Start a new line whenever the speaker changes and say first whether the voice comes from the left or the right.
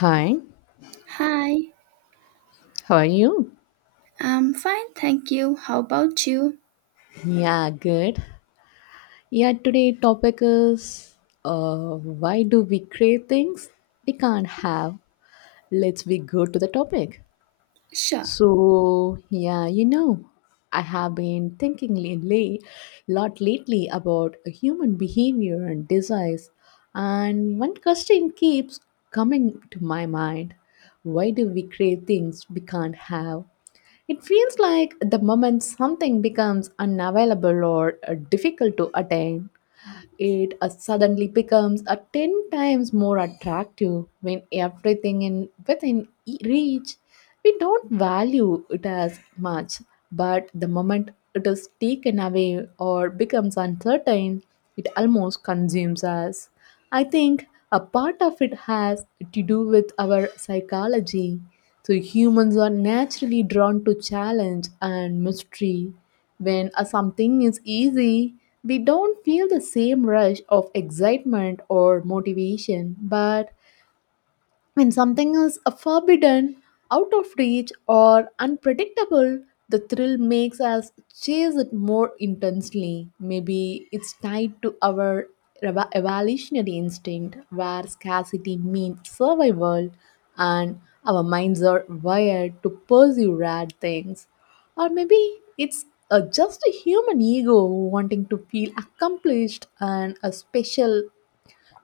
left: Hi,
right: Hi,
left: how are you?
right: I'm fine, thank you. How about you?
left: Yeah, good. Yeah, today topic is why do we crave things we can't have? Let's be good to the topic.
right: Sure.
left: So yeah, you know, I have been thinking a lot lately about human behavior and desires, and one question keeps coming to my mind: Why do we crave things we can't have? It feels like the moment something becomes unavailable or difficult to attain, it suddenly becomes a 10 times more attractive when everything in within reach, we don't value it as much, but the moment it is taken away or becomes uncertain, it almost consumes us. I think a part of it has to do with our psychology. So humans are naturally drawn to challenge and mystery. When a something is easy, we don't feel the same rush of excitement or motivation, but when something is forbidden, out of reach, or unpredictable, the thrill makes us chase it more intensely. Maybe it's tied to our evolutionary instinct, where scarcity means survival, and our minds are wired to pursue rare things. Or maybe it's just a human ego wanting to feel accomplished and a special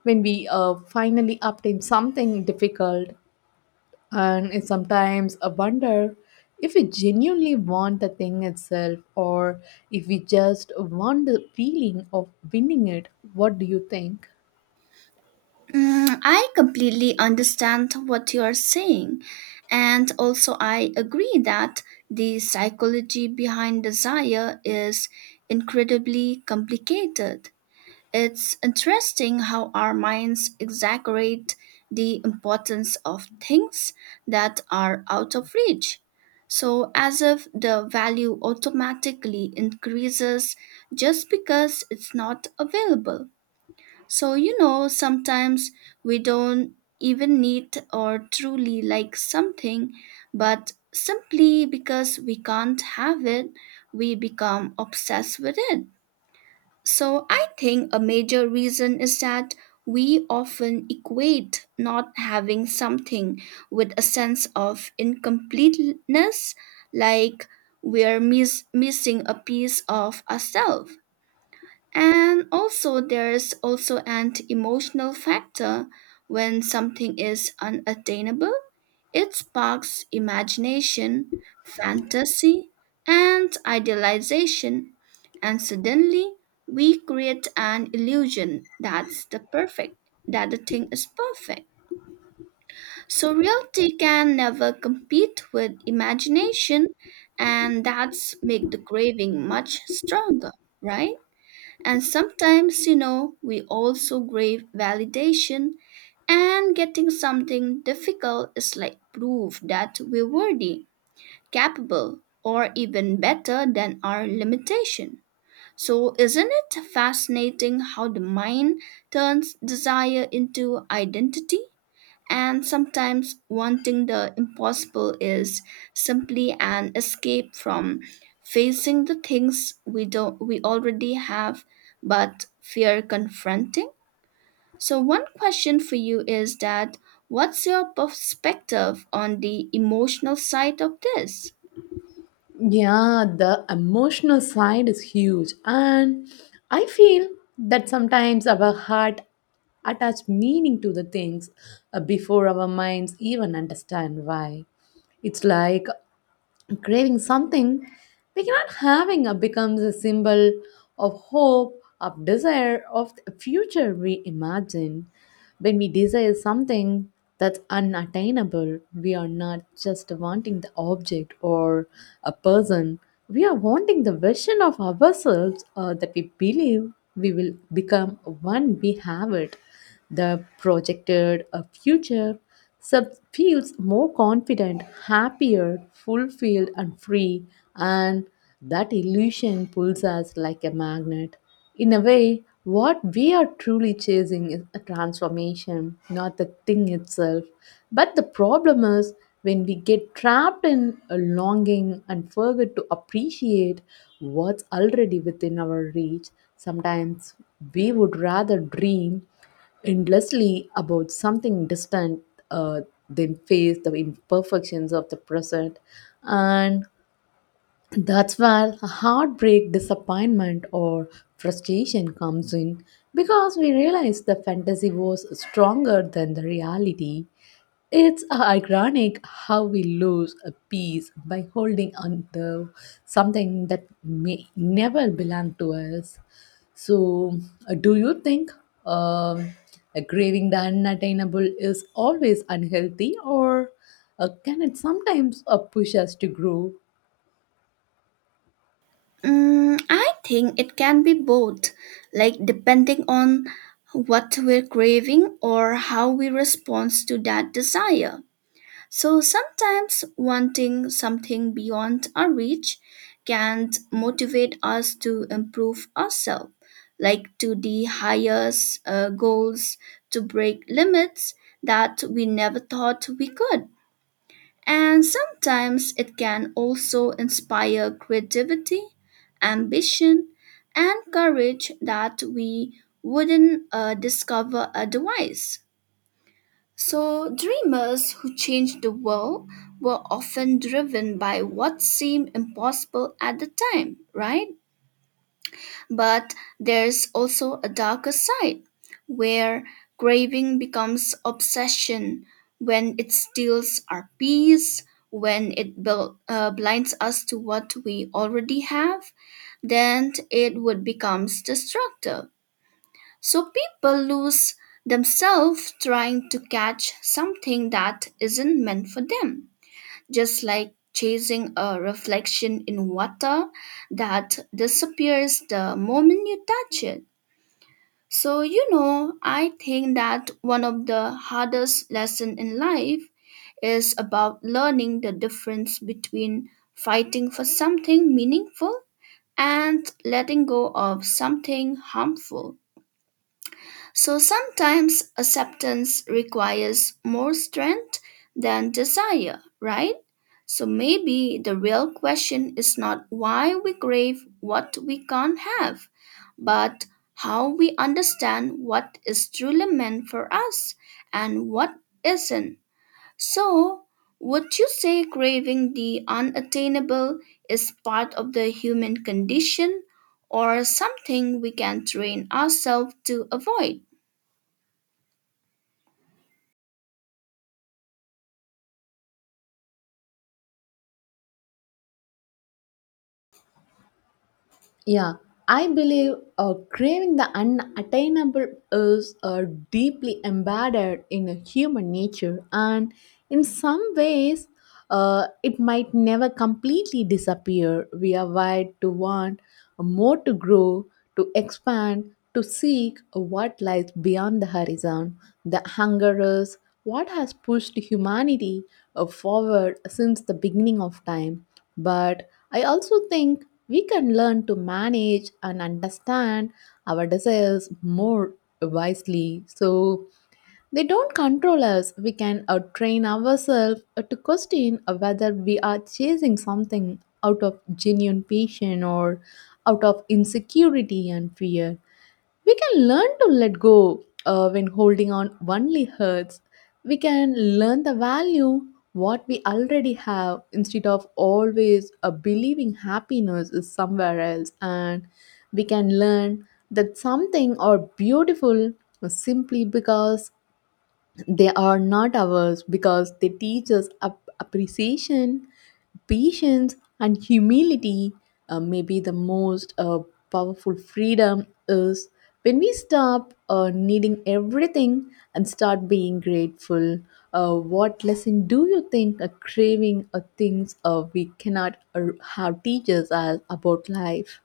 left: when we finally obtain something difficult, and it sometimes I wonder if we genuinely want the thing itself or if we just want the feeling of winning it. What do you think?
right: I completely understand what you are saying, and also I agree that the psychology behind desire is incredibly complicated. It's interesting how our minds exaggerate the importance of things that are out of reach. So, as if the value automatically increases just because it's not available. So, you know, sometimes we don't even need or truly like something, but simply because we can't have it, we become obsessed with it. So I think a major reason is that we often equate not having something with a sense of incompleteness, like missing a piece of ourselves. And also, there's also an emotional factor when something is unattainable. It sparks imagination, fantasy, and idealization. And suddenly, we create an illusion that the thing is perfect. So, reality can never compete with imagination, and that's make the craving much stronger, right? And sometimes, you know, we also crave validation, and getting something difficult is like proof that we're worthy, capable, or even better than our limitation. So, isn't it fascinating how the mind turns desire into identity? And sometimes wanting the impossible is simply an escape from facing the things we don't we already have but fear confronting. So one question for you is that what's your perspective on the emotional side of this?
left: Yeah, the emotional side is huge. And I feel that sometimes our heart attach meaning to the things before our minds even understand why. It's like craving something we cannot having becomes a symbol of hope, of desire, of the future we imagine. When we desire something that's unattainable, we are not just wanting the object or a person, we are wanting the version of ourselves that we believe we will become when we have it. The projected a future Sub feels more confident, happier, fulfilled, and free, and that illusion pulls us like a magnet. In a way, what we are truly chasing is a transformation, not the thing itself. But the problem is when we get trapped in a longing and forget to appreciate what's already within our reach. Sometimes we would rather dream endlessly about something distant, uh, they face the imperfections of the present, and that's where heartbreak, disappointment, or frustration comes in, because we realize the fantasy was stronger than the reality. It's ironic how we lose a piece by holding on to something that may never belong to us. So, do you think um, craving the unattainable is always unhealthy, or can it sometimes push us to grow?
right: I think it can be both, like depending on what we're craving or how we respond to that desire. So sometimes wanting something beyond our reach can motivate us to improve ourselves, like to the highest goals, to break limits that we never thought we could. And sometimes it can also inspire creativity, ambition, and courage that we wouldn't discover otherwise. So, dreamers who changed the world were often driven by what seemed impossible at the time, right? But there's also a darker side where craving becomes obsession, when it steals our peace, when it blinds us to what we already have, then it would becomes destructive. So people lose themselves trying to catch something that isn't meant for them, just like chasing a reflection in water that disappears the moment you touch it. So, you know, I think that one of the hardest lessons in life is about learning the difference between fighting for something meaningful and letting go of something harmful. So sometimes acceptance requires more strength than desire, right? So maybe the real question is not why we crave what we can't have, but how we understand what is truly meant for us and what isn't. So, would you say craving the unattainable is part of the human condition or something we can train ourselves to avoid?
left: Yeah, I believe craving the unattainable is deeply embedded in a human nature, and in some ways, it might never completely disappear. We are wired to want more, to grow, to expand, to seek what lies beyond the horizon. The hunger is what has pushed humanity forward since the beginning of time. But I also think we can learn to manage and understand our desires more wisely so they don't control us. We can train ourselves to question whether we are chasing something out of genuine passion or out of insecurity and fear. We can learn to let go when holding on only hurts. We can learn the value what we already have instead of always believing happiness is somewhere else, and we can learn that something or beautiful simply because they are not ours, because they teach us appreciation, patience, and humility. Maybe the most powerful freedom is when we stop needing everything and start being grateful. What lesson do you think a craving or things we cannot have teaches us about life?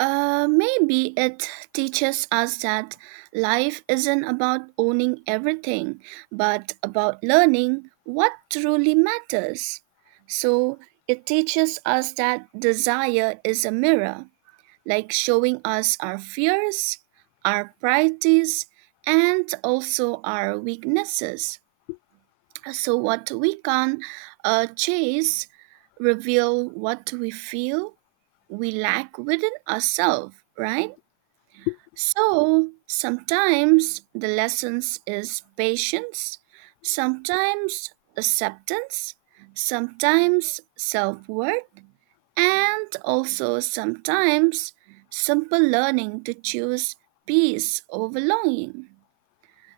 right: Maybe it teaches us that life isn't about owning everything, but about learning what truly matters. So it teaches us that desire is a mirror, like showing us our fears, our priorities, and also our weaknesses. So, what we can chase reveal what we feel we lack within ourselves, right? So sometimes the lessons is patience, sometimes acceptance, sometimes self-worth, and also sometimes simple learning to choose peace over longing.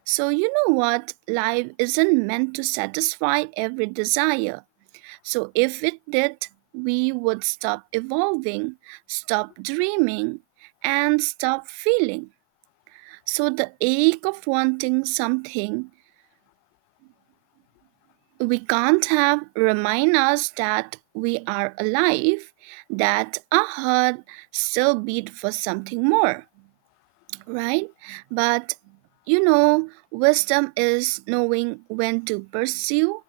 right: So you know what? Life isn't meant to satisfy every desire. So if it did, we would stop evolving, stop dreaming, and stop feeling. So the ache of wanting something we can't have remind us that we are alive, that our heart still beat for something more, right? But you know, wisdom is knowing when to pursue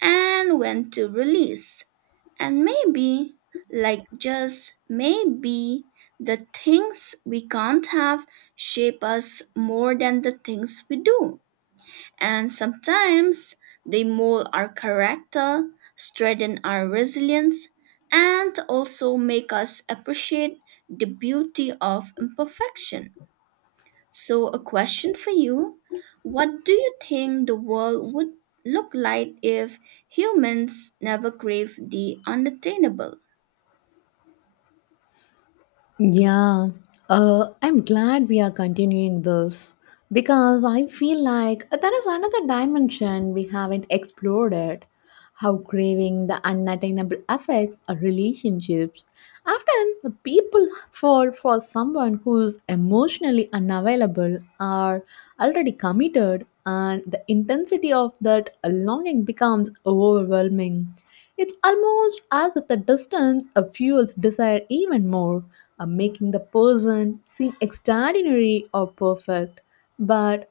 right: and when to release. And maybe, like just maybe, the things we can't have shape us more than the things we do. And sometimes they mold our character, strengthen our resilience, and also make us appreciate the beauty of imperfection. So, a question for you: what do you think the world would look like if humans never crave the unattainable?
left: Yeah, I'm glad we are continuing this because I feel like there is another dimension we haven't explored it. How craving the unattainable affects our relationships. Often, the people fall for someone who's emotionally unavailable are already committed, and the intensity of that longing becomes overwhelming. It's almost as if the distance fuels desire even more, making the person seem extraordinary or perfect. But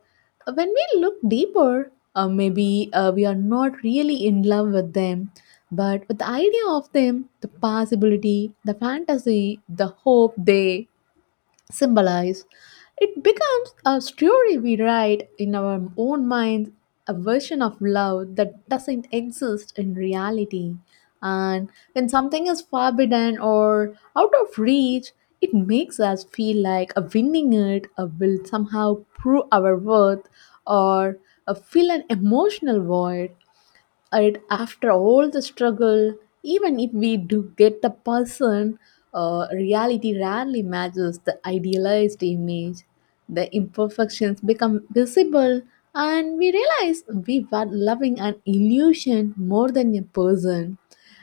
left: when we look deeper, maybe we are not really in love with them, but with the idea of them, the possibility, the fantasy, the hope they symbolize. It becomes a story we write in our own minds, a version of love that doesn't exist in reality. And when something is forbidden or out of reach, it makes us feel like a winning it will somehow prove our worth, or fill an emotional void, and after all the struggle, even if we do get the person, reality rarely matches the idealized image. The imperfections become visible, and we realize we were loving an illusion more than a person.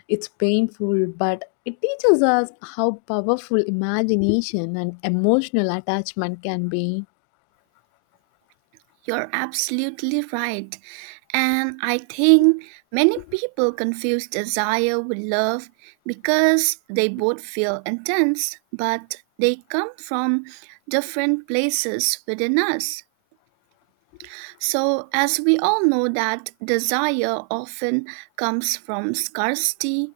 left: It's painful, but it teaches us how powerful imagination and emotional attachment can be.
right: You're absolutely right. And I think many people confuse desire with love because they both feel intense, but they come from different places within us. So, as we all know, that desire often comes from scarcity,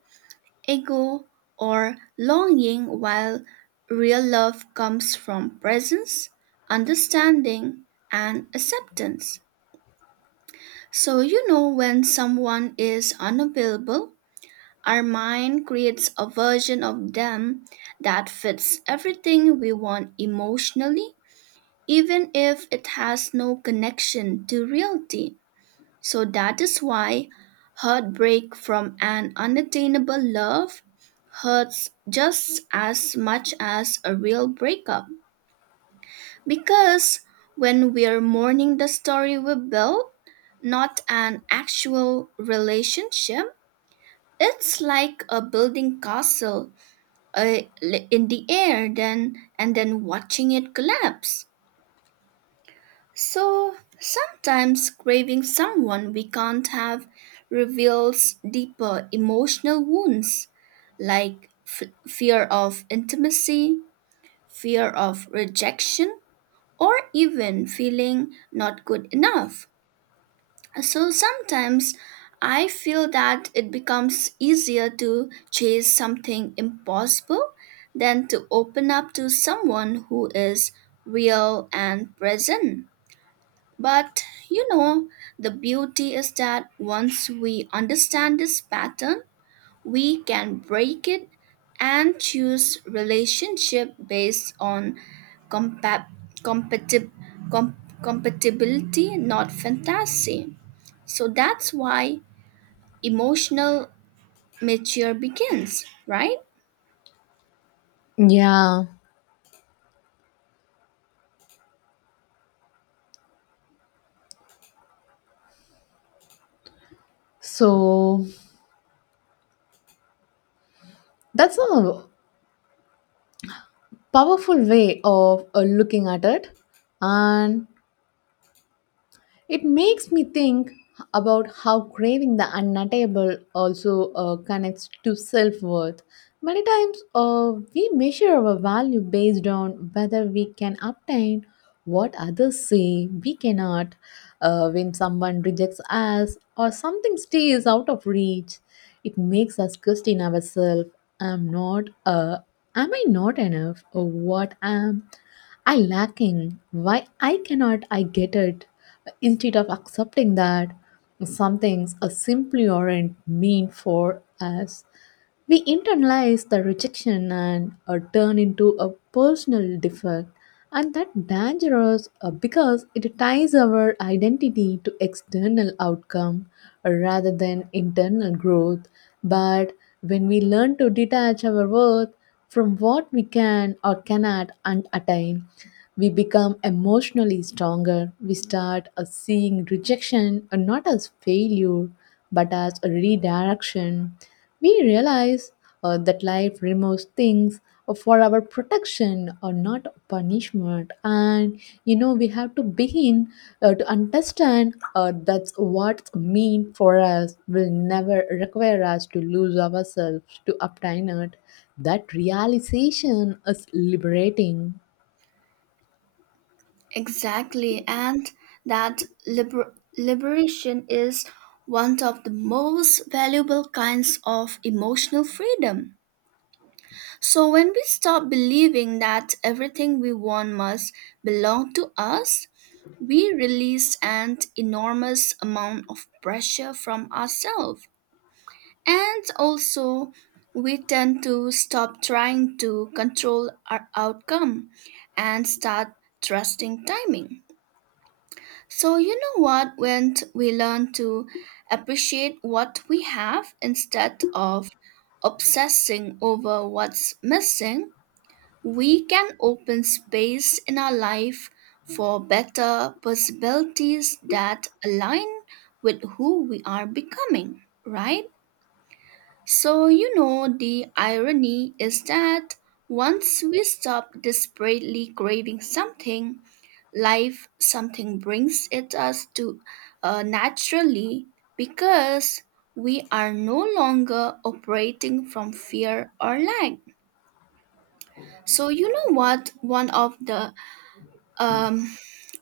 right: ego, or longing, while real love comes from presence, understanding, and acceptance. So, you know, when someone is unavailable, our mind creates a version of them that fits everything we want emotionally, even if it has no connection to reality. So, that is why heartbreak from an unattainable love hurts just as much as a real breakup. Because when we're mourning the story we built, not an actual relationship, it's like a building castle in the air then watching it collapse. So sometimes craving someone we can't have reveals deeper emotional wounds like fear of intimacy, fear of rejection, or even feeling not good enough. So sometimes I feel that it becomes easier to chase something impossible than to open up to someone who is real and present. But you know, the beauty is that once we understand this pattern, we can break it and choose relationship based on compa- compatib- com- compatibility, not fantasy. So that's why emotional mature begins, right?
left: Yeah, so that's all powerful way of looking at it, and it makes me think about how craving the unattainable also connects to self-worth. Many times we measure our value based on whether we can obtain what others say we cannot. When someone rejects us or something stays out of reach, it makes us question ourselves. I'm not am I not enough, or what am I lacking. Why I cannot I get it? Instead of accepting that some things are simply aren't meant for us, we internalize the rejection and turn into a personal defect, and that dangerous because it ties our identity to external outcome rather than internal growth. But when we learn to detach our worth from what we can or cannot and attain. We become emotionally stronger. We start seeing rejection not as failure but as a redirection. We realize that life removes things for our protection or not punishment, and you know we have to begin to understand that's what's mean for us will never require us to lose ourselves to obtain it. That realization is liberating.
right: Exactly, and that liberation is one of the most valuable kinds of emotional freedom. So, when we stop believing that everything we want must belong to us, we release an enormous amount of pressure from ourselves. And also, we tend to stop trying to control our outcome and start trusting timing. So, you know what? We learn to appreciate what we have instead of obsessing over what's missing, we can open space in our life for better possibilities that align with who we are becoming, right? So, you know, the irony is that once we stop desperately craving something, life something brings it us to naturally because we are no longer operating from fear or lack. So, you know what? One of the Um,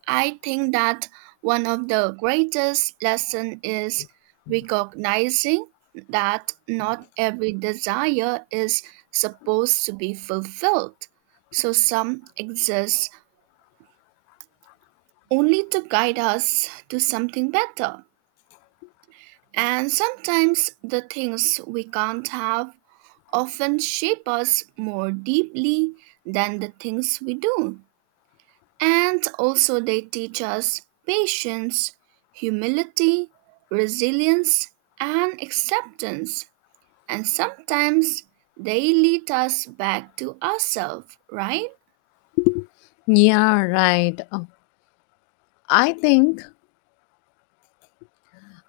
right: I think that one of the greatest lesson is recognizing that not every desire is supposed to be fulfilled. So some exist only to guide us to something better. And sometimes the things we can't have often shape us more deeply than the things we do. And also, they teach us patience, humility, resilience, and acceptance. And sometimes they lead us back to ourselves, right?
left: Yeah, right. I think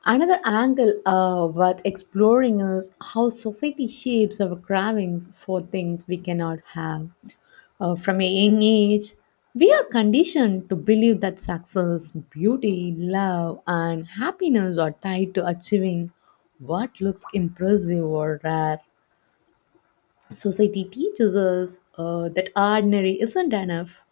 left: another angle worth exploring is how society shapes our cravings for things we cannot have. From a young age, we are conditioned to believe that success, beauty, love, and happiness are tied to achieving what looks impressive or rare. Society teaches us that ordinary isn't enough.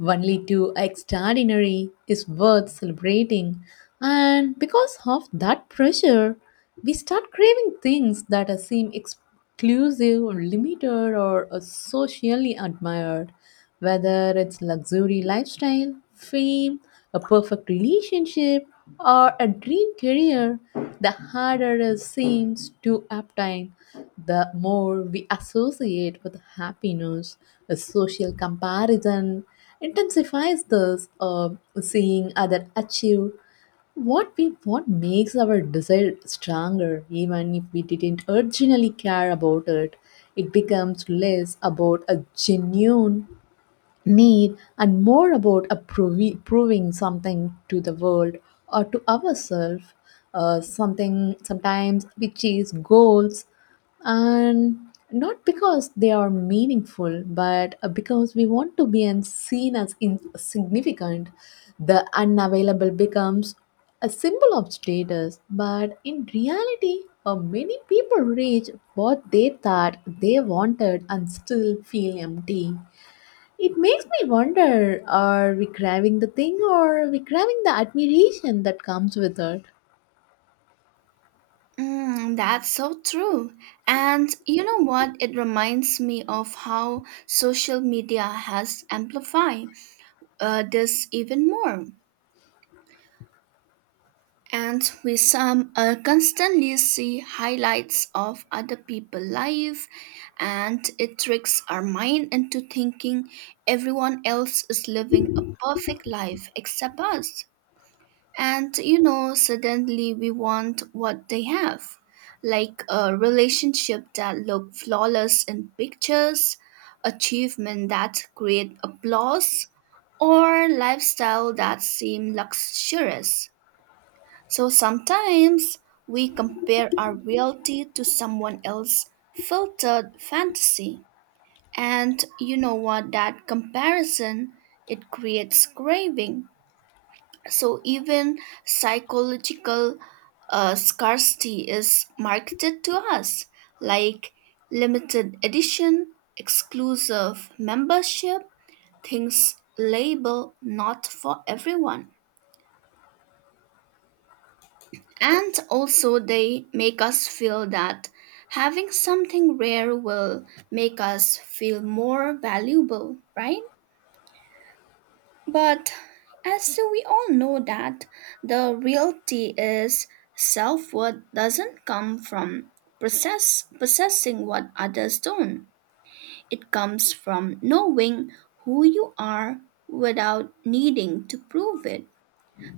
left: Only to extraordinary is worth celebrating. And because of that pressure, we start craving things that seem exclusive or limited or socially admired. Whether it's luxury lifestyle, fame, a perfect relationship, or a dream career, the harder it seems to obtain, the more we associate with happiness. A social comparison intensifies this, seeing others achieve what makes our desire stronger even if we didn't originally care about it. It becomes less about a genuine need and more about a proving something to the world or to ourselves. Uh, something sometimes we chase goals and not because they are meaningful but because we want to be and seen as insignificant. The unavailable becomes a symbol of status, but in reality, many people reach what they thought they wanted and still feel empty. It makes me wonder, are we craving the thing or are we craving the admiration that comes with it?
right: That's so true. And you know what? It reminds me of how social media has amplified this even more. And we some constantly see highlights of other people' life, and it tricks our mind into thinking everyone else is living a perfect life except us. And you know, suddenly we want what they have, like a relationship that look flawless in pictures, achievement that create applause, or lifestyle that seem luxurious. So sometimes we compare our reality to someone else's filtered fantasy. And you know what? That comparison, it creates craving. So even psychological scarcity is marketed to us, like limited edition, exclusive membership, things labeled not for everyone. And also, they make us feel that having something rare will make us feel more valuable, right? But as we all know that the reality is self-worth doesn't come from possessing what others don't. It comes from knowing who you are without needing to prove it.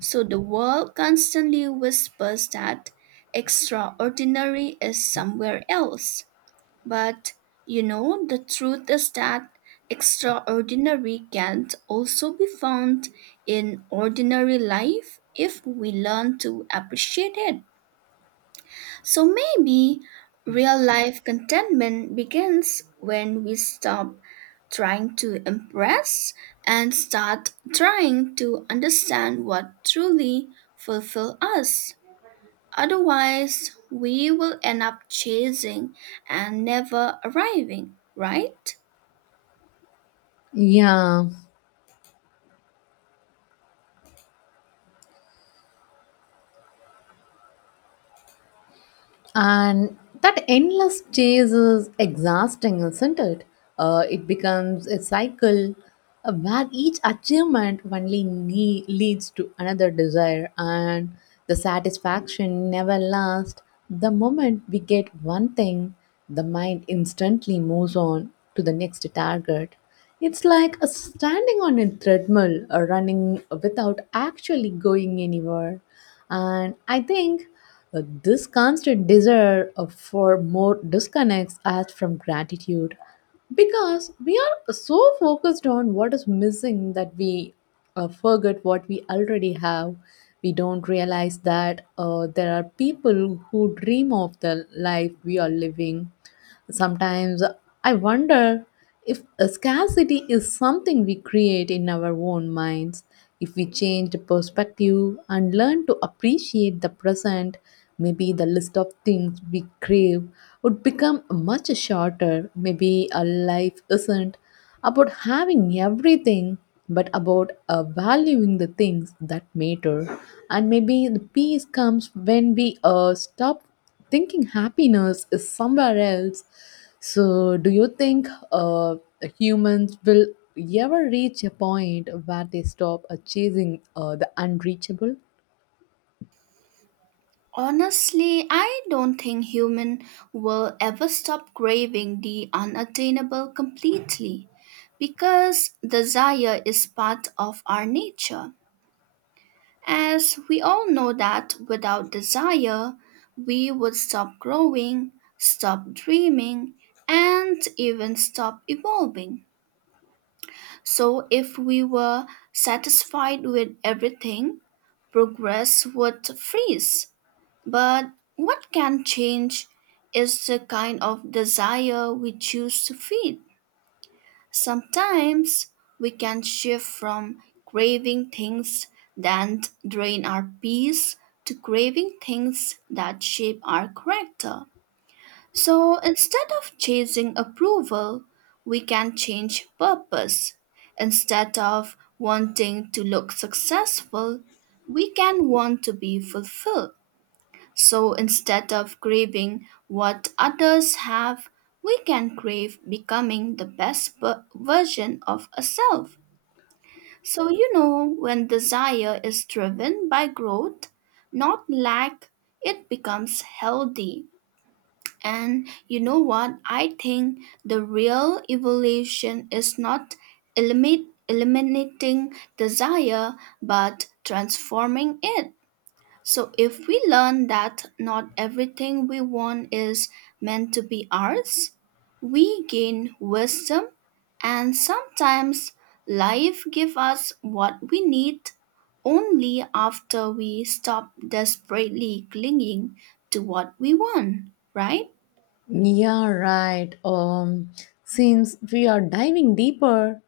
right: So the world constantly whispers that extraordinary is somewhere else. But you know, the truth is that extraordinary can also be found in ordinary life if we learn to appreciate it. So maybe real life contentment begins when we stop trying to impress and start trying to understand what truly fulfills us. Otherwise, we will end up chasing and never arriving, right?
left: Yeah, and that endless chase is exhausting, isn't it? It becomes a cycle where each achievement only leads to another desire, and the satisfaction never lasts. The moment we get one thing, the mind instantly moves on to the next target. It's like a standing on a treadmill, or running without actually going anywhere. And I think this constant desire for more disconnects us from gratitude because we are so focused on what is missing that we forget what we already have. We don't realize that there are people who dream of the life we are living. Sometimes I wonder if a scarcity is something we create in our own minds. If we change the perspective and learn to appreciate the present, maybe the list of things we crave would become much shorter. Maybe our life isn't about having everything, but about valuing the things that matter. And maybe the peace comes when we stop thinking happiness is somewhere else. So, do you think humans will ever reach a point where they stop chasing the unreachable?
right: Honestly, I don't think human will ever stop craving the unattainable completely because desire is part of our nature. As we all know that without desire, we would stop growing, stop dreaming, and even stop evolving. So if we were satisfied with everything, progress would freeze, but what can change is the kind of desire we choose to feed. Sometimes we can shift from craving things that drain our peace to craving things that shape our character. So instead of chasing approval, we can change purpose. Instead of wanting to look successful, we can want to be fulfilled. So instead of craving what others have, we can crave becoming the best version of ourselves. So, you know, when desire is driven by growth, not lack, it becomes healthy. And you know what? I think the real evolution is not eliminating desire but transforming it. So, if we learn that not everything we want is meant to be ours, we gain wisdom, and sometimes life gives us what we need only after we stop desperately clinging to what we want, right?
left: Yeah, right. Since we are diving deeper,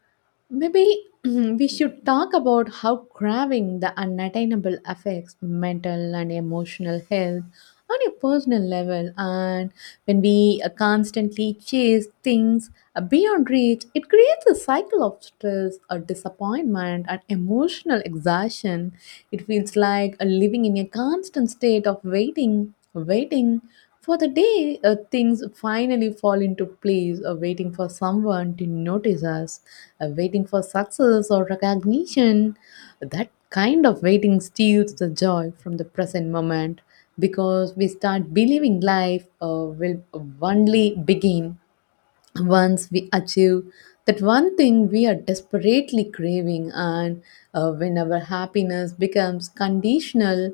left: maybe we should talk about how craving the unattainable affects mental and emotional health on a personal level. And when we constantly chase things beyond reach, it creates a cycle of stress, or disappointment, and emotional exhaustion. It feels like living in a constant state of waiting for the day things finally fall into place, waiting for someone to notice us, waiting for success or recognition. That kind of waiting steals the joy from the present moment because we start believing life will only begin once we achieve that one thing we are desperately craving. And when our happiness becomes conditional,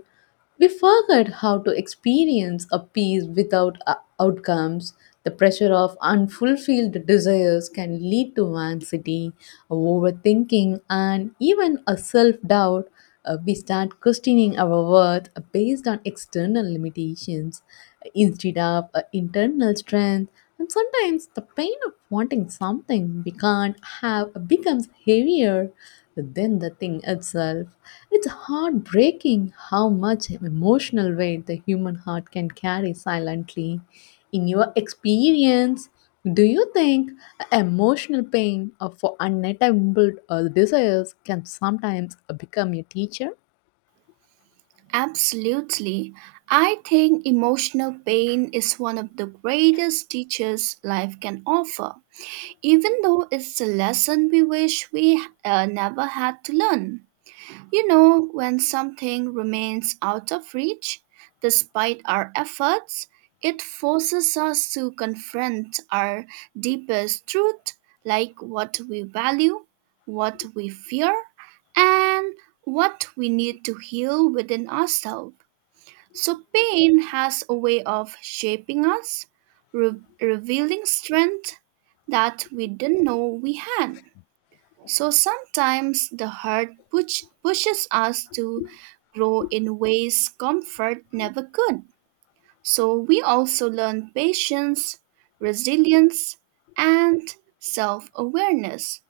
left: we forget how to experience a peace without outcomes. The pressure of unfulfilled desires can lead to anxiety, overthinking, and even a self-doubt. We start questioning our worth based on external limitations, instead of internal strength. And sometimes the pain of wanting something we can't have becomes heavier than the thing itself. It's heartbreaking how much emotional weight the human heart can carry silently. In your experience, do you think emotional pain for unattainable desires can sometimes become a teacher?
right: Absolutely. I think emotional pain is one of the greatest teachers life can offer even though it's a lesson we wish we never had to learn. You know, when something remains out of reach, despite our efforts, it forces us to confront our deepest truth, like what we value, what we fear, and what we need to heal within ourselves. So pain has a way of shaping us, revealing strength that we didn't know we had. So sometimes the pushes us to grow in ways comfort never could. So we also learn patience, resilience, and self awareness.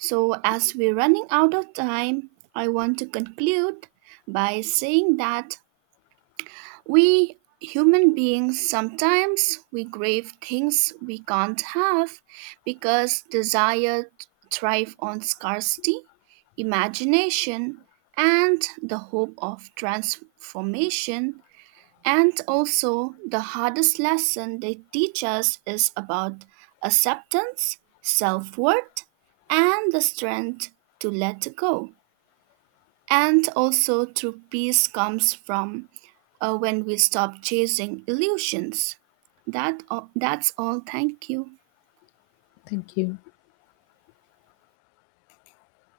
right: So, as we're running out of time, I want to conclude by saying that we human beings sometimes we crave things we can't have because desire thrive on scarcity, imagination and the hope of transformation. And also the hardest lesson they teach us is about acceptance, self-worth and the strength to let go. And also, true peace comes from when we stop chasing illusions. That's all. Thank you.
left: Thank you.